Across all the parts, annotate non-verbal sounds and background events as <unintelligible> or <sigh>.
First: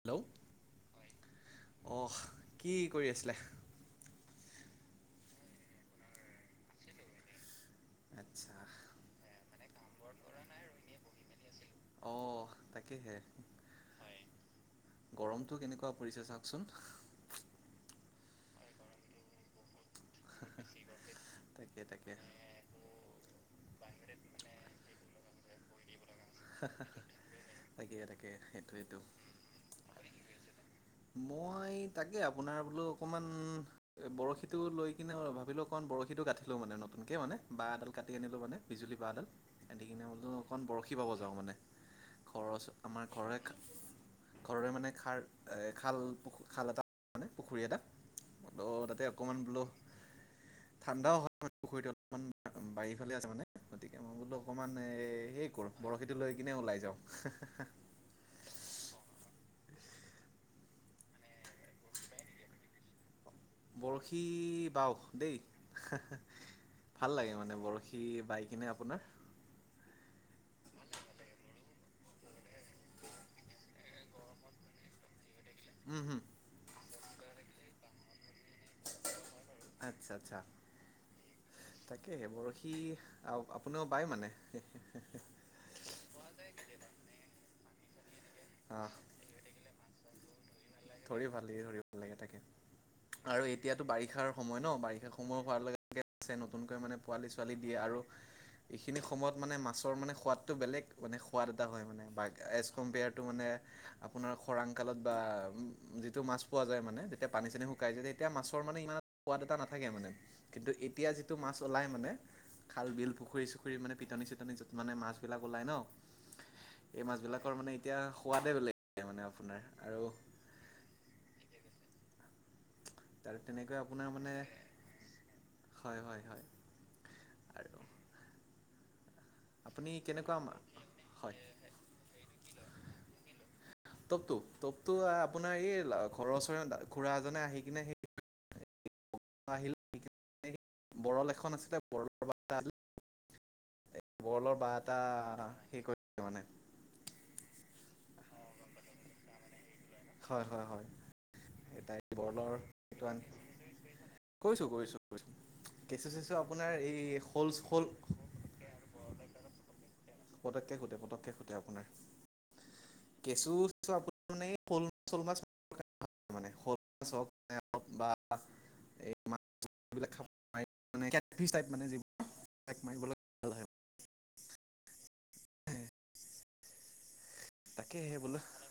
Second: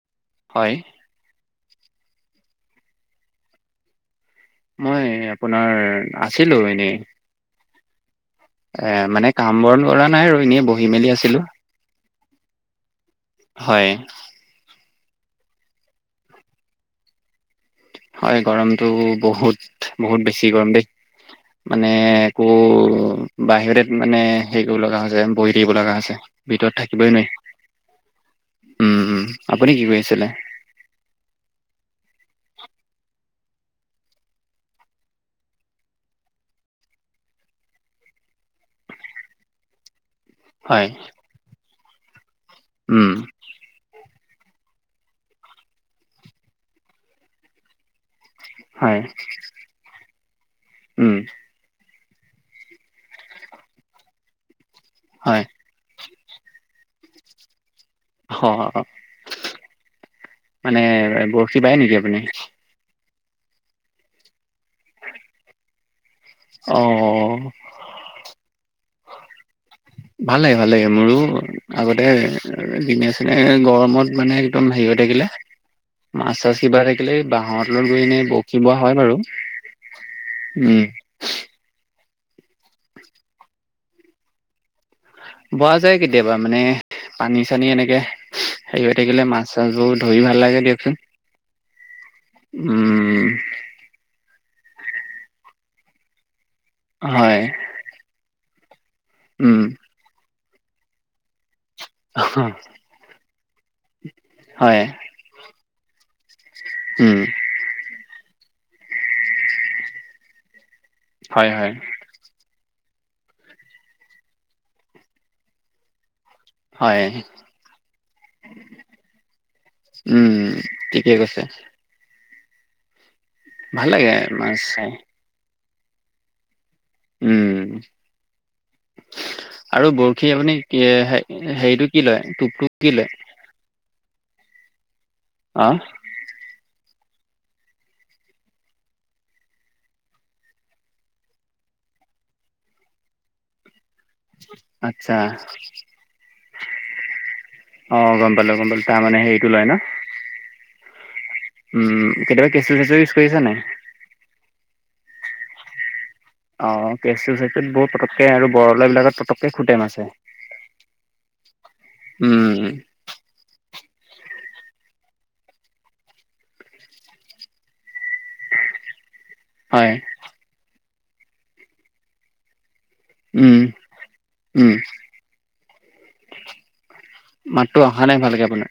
Hello! হয়। অহ, কি কৰি আছিলা। মই আপোনাৰ আছিলো এনেই। আচ্ছা এ মানে কাম-বন কৰা নাই আৰু এনে বহি মেলি আছিলো। অহ' তাকেহে। হয়। গৰমটো কেনেকুৱা পৰিছে চাওকচোন। হয় গৰমটো বহুত, বহুত বেছি গৰম দেই তাকে মানে তাকে অ' বাহিৰতে মানে হেৰি কৰিব লগা হৈছে বহি থাকিব লগা হৈছে। ভিতৰত হাঃ হাঃ হাঃ থাকিবই নোৱাৰি তাকেই তাকে সেইটোৱেটো। উম উম আপুনি কি কৰি আছিলে? মই তাকে আপোনাৰ বোলো অকণমান এই বৰশীটো লৈ কিনে ভাবিলোঁ, অকণ বৰশীটো গাঠিলওঁ মানে নতুনকে মানে বাঁহ এডাল কাটি আনিলোঁ মানে। বিজুলী বাঁহডাল কাটি কিনে বোলো অকণ হয় বৰশী বাব যাওঁ মানে, ঘৰৰ ওচৰ আমাৰ উম ঘৰৰে-ঘৰৰে মানে খাল এই খাল-পু খাল এটা পুখুৰী এটা, হয় তাতে অকমান বোলো, ঠাণ্ডা উম হয়, <inaudible> পুখুৰীটো অলপমান বাহিৰফালে আছে মানে, গতিকে মই বোলো অকণমান হয় হেৰি কৰোঁ বৰশীটো লৈ কিনে ওলাই যাওঁ। হ, মানে বৰশী বায় নেকি আপুনি? বৰশী বাও দেই, অ ভাল লাগে মানে বৰশী। শি বাই কিনে আপোনাৰ ভাল লাগে, ভাল লাগে মোৰো। আগতে দিনে, চিনে গৰমত মানে একদম হেৰি হৈ থাকিলে। উম হুম মাছ, চাছ কিবা থাকিলে এই বাঁহৰ তলত গৈ ইনে বৰশী বোৱা হয়, বাৰু। আচ্ছা, আচ্ছা। উম। তাকে, বৰশী আপ-আপুনাও বায় মানে? বোৱা যায় কেতিয়াবা মানে, পানী, চানী এনেকে হেৰি আহ হৈ থাকিলে মাছ মাছ, চাচবোৰ ধৰি ভাল লাগে দিয়ক ধৰি ভাল লাগে, ধৰি ভাল লাগে তাকে, উম আৰু এই এতিয়াতো বাৰিষাৰ সময় ন? বাৰিষাৰ সময় হোৱাৰ লগে আছে নতুনকৈ মানে পোৱালী হয় ছোৱালী দিয়ে আৰু এইখিনি সময়ত মানে উম মাছৰ মানে সোৱাদ টো বেলেগ মানে সোৱাদ এটা হয়, মানে বা-এজ কম্পেয়াৰটো মানে আপোনাৰ খৰাং হয় কালত বা যিটো মাছ পোৱা যায় মানে, উম যেতিয়া পানী, চানী শুকাই যায় এতিয়া মাছৰ মানে ইমান সোৱাদ এটা নাথাকে মানে, কিন্তু এতিয়া যিটো হয় মাছ হয় ওলাই মানে খাল, বিল, পুখুৰী, চুখুৰী মানে পিটনি, চিটনি য'ত মানে মাছবিলাক ওলাই ন' হয় এই মাছবিলাকৰ মানে এতিয়া সোৱাদে বেলেগ থাকে মানে আপোনাৰ আৰু উম, ঠিকে কৈছে। তাতে তেনেকৈয়ে ভাল লাগে আপোনাৰ মানে মাছ চাই হয়, হয়, হয়। উম। আৰু আৰু আপুনি বৰশী কেনেকুৱা আপুনি কি হয় হে-হেৰিটো কি লয়? টোপটো কি লয়? টোপটো, টোপটো আপোনাৰ অ এই ঘৰৰ ওচৰ খুৰা এজনে আহি কিনে সেই আহিল কিনে বৰল এখন আছিলে বৰলৰ বাহ <inaudible> বৰলৰ বাহ এটা আচ্ছা <unintelligible> মানে অ', গম পালোঁ, গম পালোঁ তাৰ মানে হেৰিটো লয় ন? হয়, হয়, হয়, এটাই উম কেতিয়াবা কেঁচু চেচু ইউজ বৰলৰ‌ কৰিছা নাই <inaudible> কৈছোঁ, কৈছোঁ, কৈছোঁ। অ', কেঁচু, চেচুত শ'ল বহুত পতককে আৰু বৰলে বিলাকত পটককে খুটে মাছে পটককে খুটে পটকে খুটে আপোনাৰ উম কেঁচু <unintelligible> শ'ল মাছ <inaudible> মানে শ <inaudible> মাছ হওঁক এই বা এই হয় <unintelligible> উম, উম। <inaudible> মাতটো অহা নাই ভালকে আপোনাৰ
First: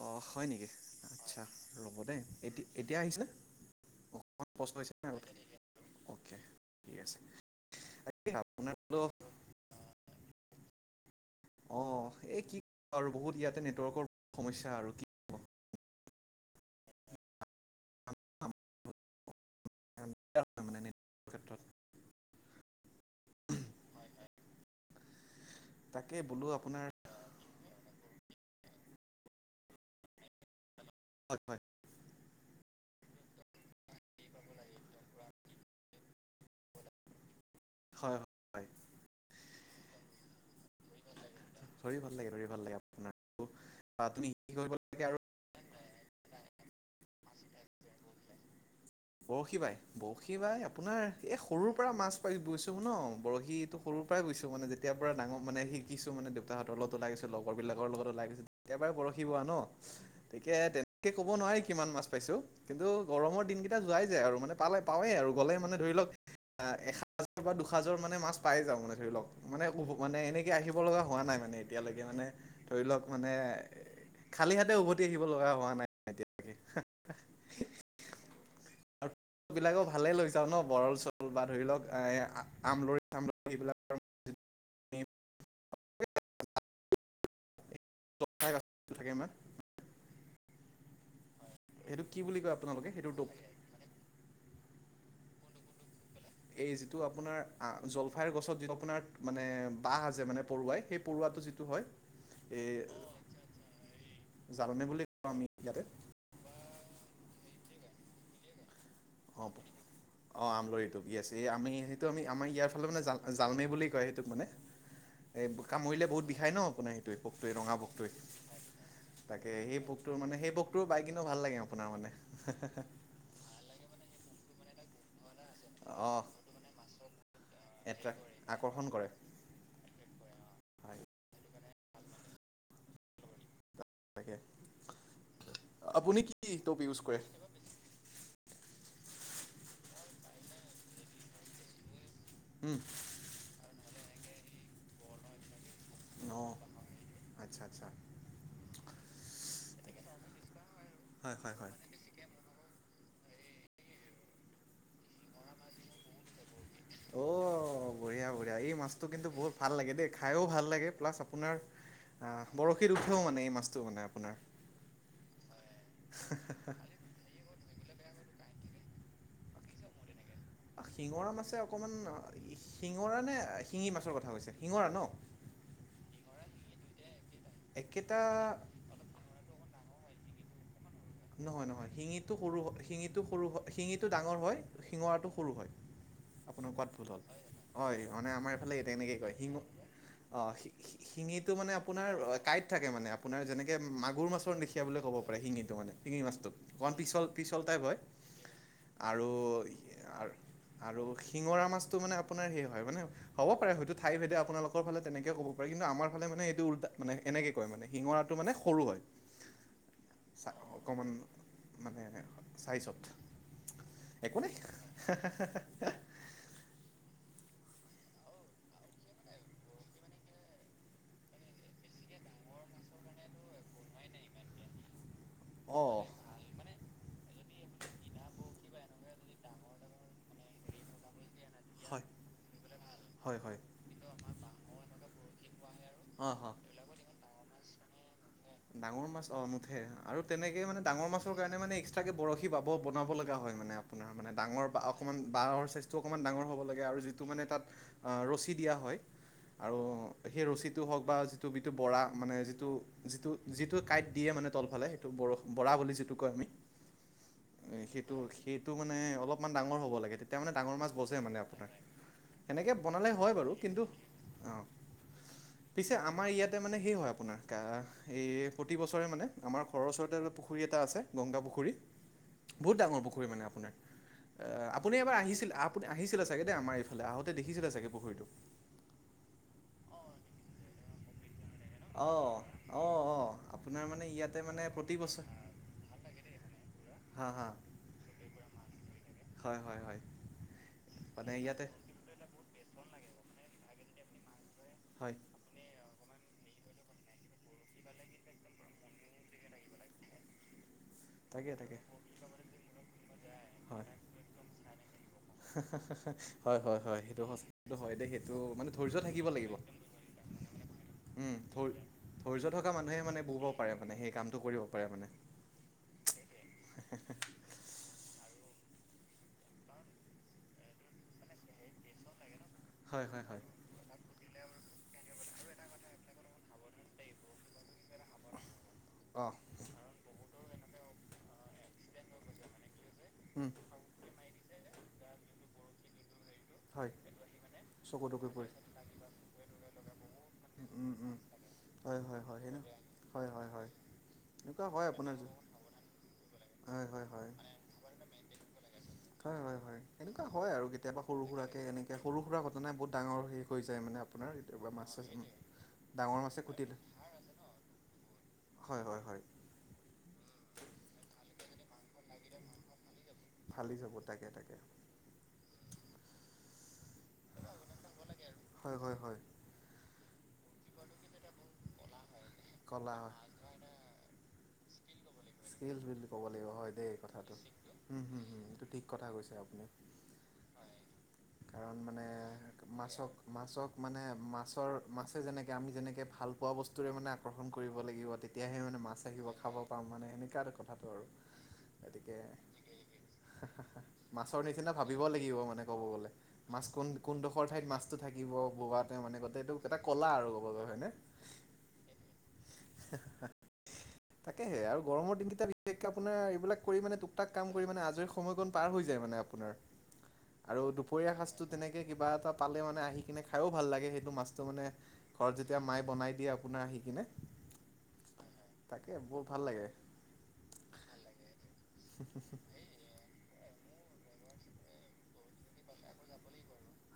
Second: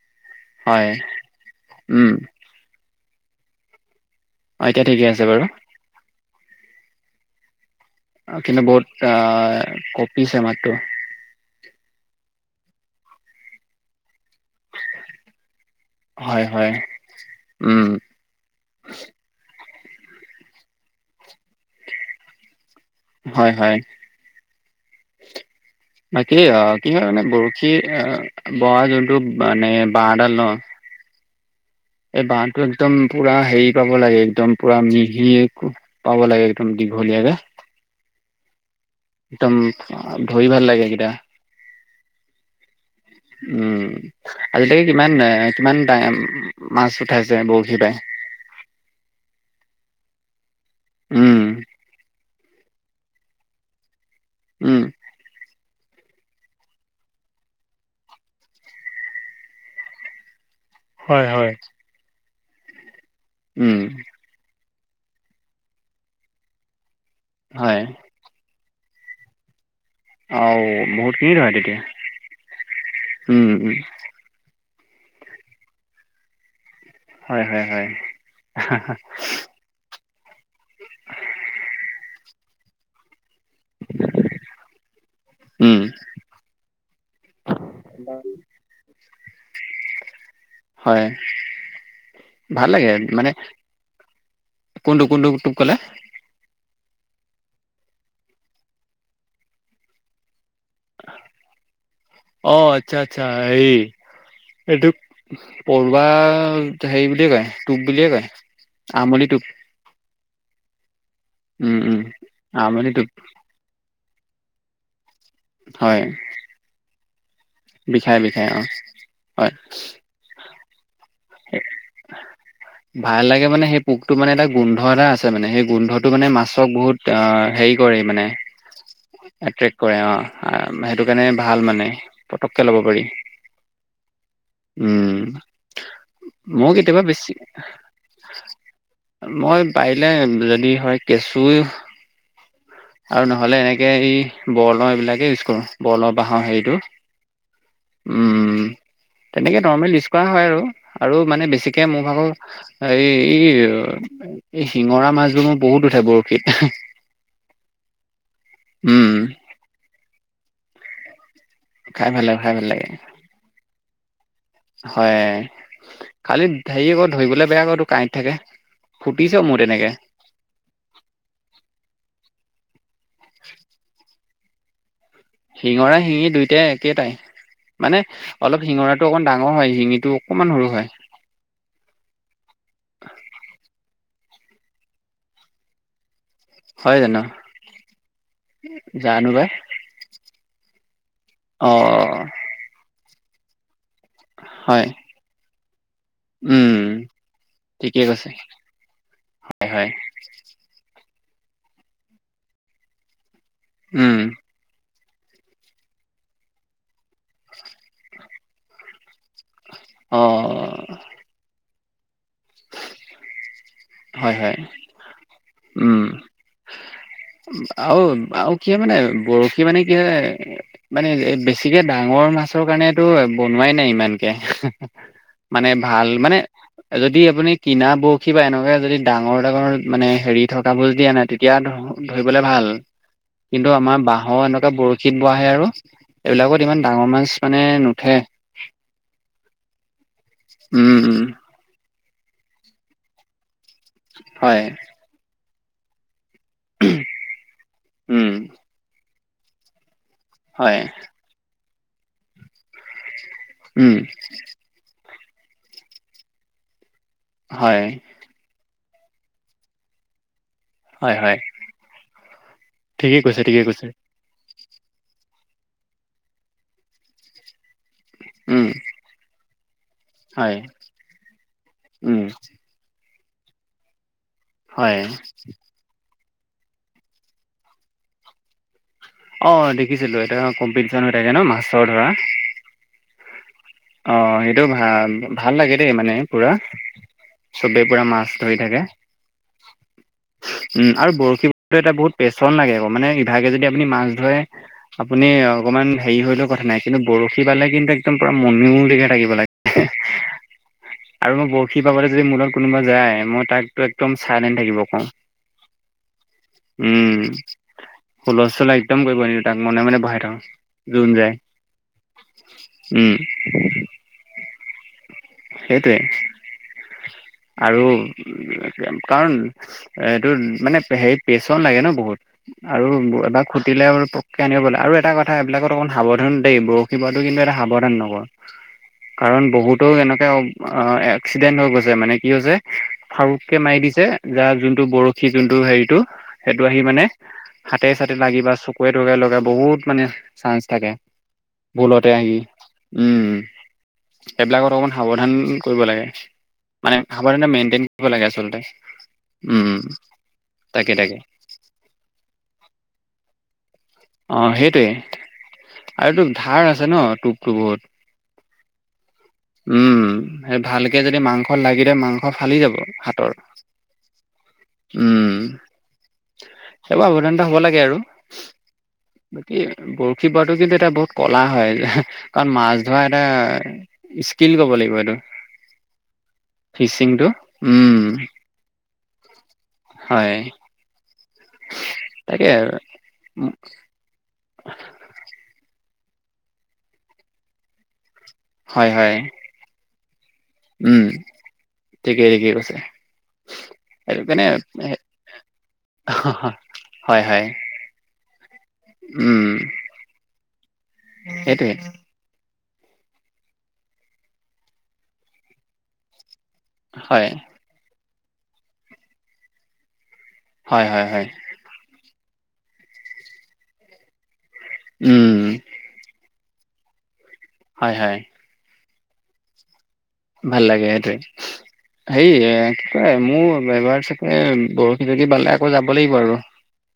অ হয় নেকি আচ্ছা ৰ'ব উম দেই এতিয়া-এতিয়া আহিছে নে? অ এতিয়া ঠিকে আছে বাৰু অকে ঠিক আছে তাকে অ কিন্তু আপোনাৰ বহুত বোলো অ কঁপিছে মাতটো অ এই কি ক আৰু বহুত ইয়াতে নেটৱৰ্কৰ সমস্যা আৰু কি ক'ব। হয হয় উম মানে নেটৱৰ্কৰ ক্ষেত্ৰত হয় হয়। তাকে বাকী বোলো আপোনাৰ কি হয় মানে গৰু সি আ আ বৱা যোনটো মানে বাঁহডাল ন হয় হয় এই বাহটো একদম পুৰা হেৰি পাব লাগে একদম পুৰা মিহি একো পাব লাগে একদম দীঘলীয়াকে হয় হয় একদম ধৰি ভাল লাগে সেইকেইটা ধৰি ভাল লাগে ধৰি ভাল লাগে উম, আপোনাৰতো তুমি কি কৰিব আজিলৈকে লাগে কিমান আৰু এ ডা কিমান মাছ উঠাইছে বৰশী বাই? বৰশী বাই বৰশী বাই আপোনাৰ এই উম, সৰুৰ পৰা মাছ পাই গৈছো ন বৰশীটো সৰু পৰাই গৈছো মানে উম। যেতিয়া পুৰা ডাঙৰ মানে শিকিছো মানে দেউতাহঁতৰ লগত ওলাই গৈছো লগৰবিলাকৰ লগত ওলাই গৈছো তেতিয়াৰ পৰাই বৰশী বোৱা ন ঠিকে তেনেকে হয়, কব হয়। নোৱাৰি কিমান মাছ পাইছো কিন্তু গৰমত উম, যোৱাই যাই আৰু মানে পালে পাওৱে আৰু গ'লে মানে ধৰি লওক আহ এসাজাৰ বা হয়। দুসাজৰ মানে মাছ পাই যাও মানে ধৰি লওক। মানে উ মানে এনেকে আৰু আহিব লগা হোৱা বহুতখিনি নাই ধৰে মানে তেতিয়া। এতিয়ালৈকে মানে ধৰি লওক মানে উম, এ উম, খালি হাতে উভতি আহিব লগা হোৱা নাই তাকে তাকে হা হয় হয় হয় হে হে বিলাকো ভালে লৈ যাও ন বৰল চল বা ধৰি লওক এ আমলৰি চামলৰি এইবিলাক আমি উম জলফাই গছটো থাকে ইমান <unintelligible> হয় সেইটো কি বুলি কয় ভাল লাগে আপোনালোকে সেইটো দপ মানে কোনটো কোনটো পিছত কলে এই যিটো আপোনাৰ আ জলফাইৰ গছত যিটো আপোনাৰ মানে বাঁহ আছে মানে পৰুৱাই সেই পৰুৱাটো যি টো হয় অ এই আচ্ছা আচ্ছা এই জালনে এইটো বুলি কওঁ আমি ইয়াতে পৰুৱা সেই বুলি কয় টোপ বুলিয়ে কয়। আমলি টোপ। অ অ আমলই টোপ। ই আছে এই আমি উম, উম। সেইটো আমি আমাৰ ইয়াৰ ফালে আমনি মানে টোপ জাল জালমে বুলি কয় সেইটোক মানে। এই হয়, কামুৰিলে বহুত বিষায় ন আপোনাৰ সেইটোৱে পোকটোৱে ৰঙা বিষাই বিষাই অ' পোকটোৱে তাকে হয়। সেই পোক কটো মানে সেই পোকটো বাই কিনে ভাল লাগে আপোনাৰ মানে হে হে হে ভাল লাগে মানে সেই পোকটো মানে এটা গোন্ধ এটা আছে মানে সেই গোন্ধটো অঁ মানে মাছক বহুত অ হেৰি কৰে এট্ৰেক্ট মানে আকৰ্ষণ কৰে এট্ৰেক্ট কৰে অ হয় সেইটো কাৰণে ভাল মানে পতককৈ ল'ব পাৰি। তাকে আপুনি কি মো টপ ইউজ কেতিয়াবা কৰে বেছি এ মই পাৰিলে যদি হয় কেঁচুই উমহ। আৰু নহ'লে এনেকে এৰি বৰলৰ এইবিলাকে ইউজ কৰো বৰলৰ বাঁহৰ অঁ হেৰিটো। আচ্ছা, আচ্ছা। উম তেনেকে নৰ্মেল ইউজ কৰা হয় আৰু, আৰু হয় মানে হয় হয় বেছিকে মোৰ ভাগৰ হাই ই, অ, এই শিঙৰা মাছবোৰ মোৰ বহুত উঠে বৰশীত। অ', বঢ়িয়া বঢ়িয়া এই মাছটো উম কিন্তু বহুত ভাল লাগে দেই, খায়ো ভাল লাগে প্লাছ আপোনাৰ খাই ভাল লাগে আহ, খাই ভাল বৰশীত উঠেও মানে এই মাছটো মানে আপোনাৰ। হয়ে, খালি ধেই এগত ধৰিবলে বেয়া আকৌ ইটো কাঁইত থাকে। ফুটিছে মোৰ তেনেকে। শিঙৰা মাছে অকণমান শিঙৰা নে শিঙি মাছৰ কথা কৈছে? শিঙৰা ন'? শিঙৰা শিঙি দুইটাই একেটাই, মানে একেটা অলপ শিঙৰা ত' অকমান ডাঙৰ হয় শিঙিটো অকনমান সৰু হয়। নহয় নহয় শিঙিটো সৰু হ, শিঙিটো সৰু হ, শিঙি টো ডাঙৰ হয়, শিঙৰাটো সৰু হয়। আপোনাৰ কোৱাত হয় ভুল হ'ল। জানো হয় মানে আমাৰ এইফালে এতে এনেকে জানো কয়। পাই শিঙ অ', শি-শি-শিঙিটো অ মানে আপোনাৰ অ, কাইট থাকে মানে আপোনাৰ যেনেকে মাক গুৰ মাছৰ নিখিয়া হয় বুলি ক'ব পাৰে শিঙিটো মানে। টিঙি মাছটোক উম অকণমান পিছল পিছল টাইপ হয়। ঠিকে কৈছে আৰু হয় হয় ইয়া আৰ আৰু শিঙৰা মাছটো মানে আপোনাৰ সে হয় মানে হ'ব পাৰে হয়টো ঠাই উম ভেদে আপোনালোক <unintelligible> ফালে তেনেকে ক'ব পাৰি কিন্তু আমাৰ ফালে মানে এইটো উল্টা মানে এনেকে কয় মানে শিঙৰাটো মানে সৰু হয়। অ', অ'। উম, মানে চাইচত। হয়, হয়। উম <inaudible> আৰু আৰু কিয়ে মানে বৰশী মানে কি <inaudible> মানে বেছিকে ডাঙৰ মাছৰ কাৰণেটো বনোৱাই নাই ইমানকে। মানে অঁ ভাল মানে যদি আপুনি কিনা বৰশী বা এনেকুৱা যদি ডাঙৰ ডাঙৰ মানে হেৰি থকা বোৰ দিয়া না তেতিয়া হয় ধ-ধৰিবলে ভাল। হয় হয় কিন্তু আমাৰ বাঁহৰ এনেকুৱা বৰশীত বোৱাহে আৰু, অ' অ' এইবিলাকত ইমান ডাঙৰ মাছ মানে নুঠে। ডাঙৰ মাছ অ', মুঠে আৰু তেনেকে মানে উম ডাঙৰ উম মাছৰ কাৰণে মানে এস্ক ট্ৰাকে বৰশী বাব বনাব লগা হয় মানে আপোনাৰ, মানে হয় ডাঙৰ বা অকমান বাৱৰ চাইষ্টো অকণমান ডাঙৰ হ'ব লগীয়া আৰু যিটো মানে তাত আ, উম ৰছী দিয়া হয় আৰু সেই হয় ৰচিটো হওঁক বা টো বিটো বৰা মানে যিটো, যিটো, যিটো উম কাঁইট দিয়ে মানে তলফালে সে টো বৰহ বৰা বুলি যিটো কয় আমি। উম, হয় সেইটো সেইটো মানে অলপমান ডাঙৰ হ'ব লাগে তেত তিয়া মানে ডাঙৰ মাছ হয় বজে হয় মানে আপোনাৰ, সেনেকে বনালে ঠিকেই হয় কৈছে বাৰু ঠিকেই কিন্তু কৈছে অ', পিছে আমাৰ ইয়াতে মানে সেই হয় আপোনাৰ কাৰাহ এয়ে উম প্ৰতিবছৰে মানে আমাৰ ঘৰৰ ওচৰতে হয় পুখুৰী এটা আছে গংগা পুখুৰী। উম। বহুত ডাঙৰ পুখুৰী মানে আপোনাৰ। আ, আপুনি হয় এবাৰ আহিছিল আপ পুনি আহিছিলে চাগে দেই আমাৰ এইফালে আহোতে দেখিছিলেগে চাগে পুখুৰীটো। অ', দেখিছিলোঁ এটা কম্পিটিশন হৈ থাকে ন' মাছৰ ধৰা। অ', অ'। অঁ সেইটো ভা ভাল লাগে দেই মানে পুৰা। হা হা চবেই পুৰা মাছ ধৰি থাকে। হয় হয় হয় উম আৰু মানে ইয়াতে বৰশীটো এটা বহুত পেছন লাগে আকৌ মানে ইভাগে যদি আপুনি মাছ ধৰে হয় আপুনি অকণমান হেৰি হলেও কথা নাই, কিন্তু বৰশী বালে কিন্তু একদম। মনিমৰিকে থাকিব লাগে। আৰু মই তাকে তাকে বৰশী বাবলৈ যদি মোৰ লগত কোনোবা যায় মই হয় তাকটো একদম চাইলেণ্ট থাকিব কওঁ। হয় হয় হয় সেইটো উম সঁচা হয় দেই, সেইটো হুলস্থুল মানে ধৈৰ্য্য একদম কৰিব থাকিব নিদিওঁ লাগিব। তাক মনে মনে বহাই থওঁ। যোন যায় উম ধৈ ধৈৰ্য্য থকা মানুহে উম মানে এইবোৰ কৰিব পাৰে মানে সেই কামটো কৰিব পাৰে মানে। সেইটোৱে। <inaudible> আৰু কাৰণ এইটো মানে হেৰি পেচন লাগে ন বহুত। আৰু হয় হয় এটা হয় খু তিলে আৰু পকে আনিব পাৰিলে, আৰু এটা কথা এইবিলাকত অকণ সাৱধান দেই বৰশী বোৱাটো কিন্তু এটা সাৱধান নহ। অঁ কাৰণ বহুতো এনেকুৱা আ এক্সিডেণ্টত হৈ গৈছে মানে কি হৈছে, উম ফাৰোককে মাৰি দিছে যাৰ যোনটো বৰশী যোনটো ইটো সেইটো আহি হয় মানে হাতে চকু চাতে তকু লাগি পৰি বা চকুৰে তকুৰে লগা বহুত মানে চাইন্স থাকে। উম, উম, হয় ভুলতে হয় আহি হয় সেনে হয় উম, হয় হয় এনেকুৱা সেইবিলাকত হয় অকমান আপোনাৰ সাৱধান যে- কৰিব লাগে, হয় মানে হয় হয় সাৱধান মেইনটেইন কৰিব লাগে আচলতে। হয় হয় উম হয়, এনেকুৱা হয় আৰু তাকে কেতিয়াবা তাকে সৰু সুৰাকে এনেকে সৰু সুৰা ঘটনাই বহুত ডাঙৰ সেই হৈ যায় মানে আপোনাৰ অ কেতিয়াবা সেইটোৱে মাছ চাছ আৰু ডাঙৰ তোৰ মাছে ধাৰ খুটিলে। আছে ন টোপটো বহুত হয় হয় হয়। উম সেই ভালকে যদি মাংস লাগি ধৰে মাংস ফালি যাব হাতৰ। ফালি যাব তাকে তাকে উম, সেইবোৰ সাৱধানতা হব লাগে আৰু। হয় হয় হয়। বাকী বৰশী বোৱাটো কিন্তু এটা বহুত ক'লা হয়। কাৰণ মাছ কলা ধৰা হয় এটা স্কিল ক'ব লাগিব এইটো। স্কিল বুলি ক'ব লাগিব হয় দেই ফিচিংটো কথাটো। উম হুম হুম এইটো ঠিক কথা কৈছে আপুনি। হয় কাৰণ মানে তাকে মাছক মাছক মানে মাছৰ মাছে যেনেকে আমি যেনেকে ভাল পোৱা বস্তুৰে মানে আকৰ্ষণ কৰিব লাগিব তে তিয়াহে মানে হয় মাছ হয় আহিব খাব পাম মানে সেনেকুৱা এ কথাটো উম আৰু। গতিকে ঠিকেই ঠিকেই কৈছে। সেইটো মাছৰ কাৰণে নিচিনা ভাবিব লাগিব মানে ক'ব গলে। মাছ কোন হয় হয় কোনোখৰ ঠাইত মাছ টো থাকিব বগাতে মানে উম গোটেই এইটো এটা কলা আৰু গব হয় নে। সেইটোৱে। তাকেহে আৰু গৰমৰ দিনকেইটা বিশেষকে আপোনাৰ এইবিলাক কৰি মানে তোক হয় তাক কাম কৰি মানে আজৰি সময়কণ পাৰ হৈ যায় মানে আপোনাৰ। আৰু হয় হয় দুপৰীয়া হয় সাজটোত তেনেকে কিবা এটা পালে মানে আহি পিনে খাইও ভাল লাগে সেইটো মাছটো মানে ঘৰত উম যেতিয়া মাই বনাই দিয়ে আপোনাৰ আহি কিনে। হয় হয়। তাকে, বৰ ভাল লাগে। ভাল লাগে সেইটোৱেই। হেৰি এ এই মোৰ এইবাৰ চাগে বৰশী যদি বালে, আকৌ যাব লাগিব আৰু।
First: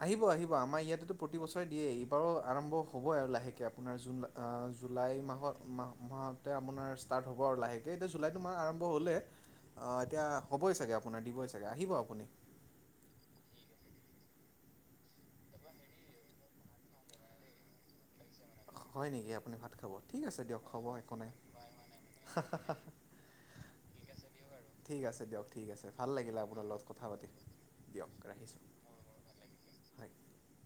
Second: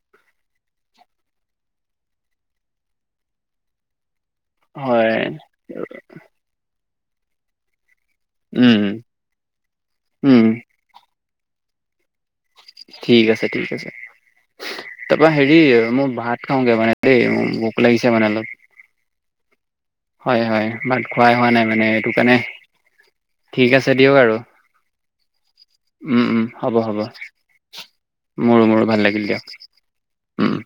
আহিব আহিব, আমাৰ ইয়াতেতো প্ৰতি বছৰে দিয়েই। এইবাৰো আৰম্ভ হ'বই আৰু লাহেকে আপোনাৰ জুন লা হয় জুলাই মাহত, মাহ মাহতে আপোনাৰ ষ্টাৰ্ট হ'ব আৰু লাহে সেইটো এতিয়া জুলাইটো মাহ উম আৰম্ভ হ'লেই, এতিয়া উম হ'বই চাগে আপোনাৰ দিবই চাগে, আহিব আপুনি। ঠিক আছে, ঠিক আছে। তাপা হেৰি, মোৰ ভাত খাওগে মানে দেই, মোৰ ভোক লাগিছে মানে অলপ। হয় নেকি? আপুনি ভাত খাব। ঠিক আছে হয় দিয়ক হয়, হ'ব ভাত একো খোৱাই হোৱা নাই মানে সেইটো কাৰণে। ঠিক আছে দিয়ক আৰু। ঠিক আছে দিয়ক ঠিক আছে, ভাল উম লাগিলে উম আপোনাৰ হ'ব লগত হ'ব কথা পাতি। দিয়ক ৰাখিছোঁ মোৰো মোৰো ভাল লাগিল দিয়ক, হয়। উম।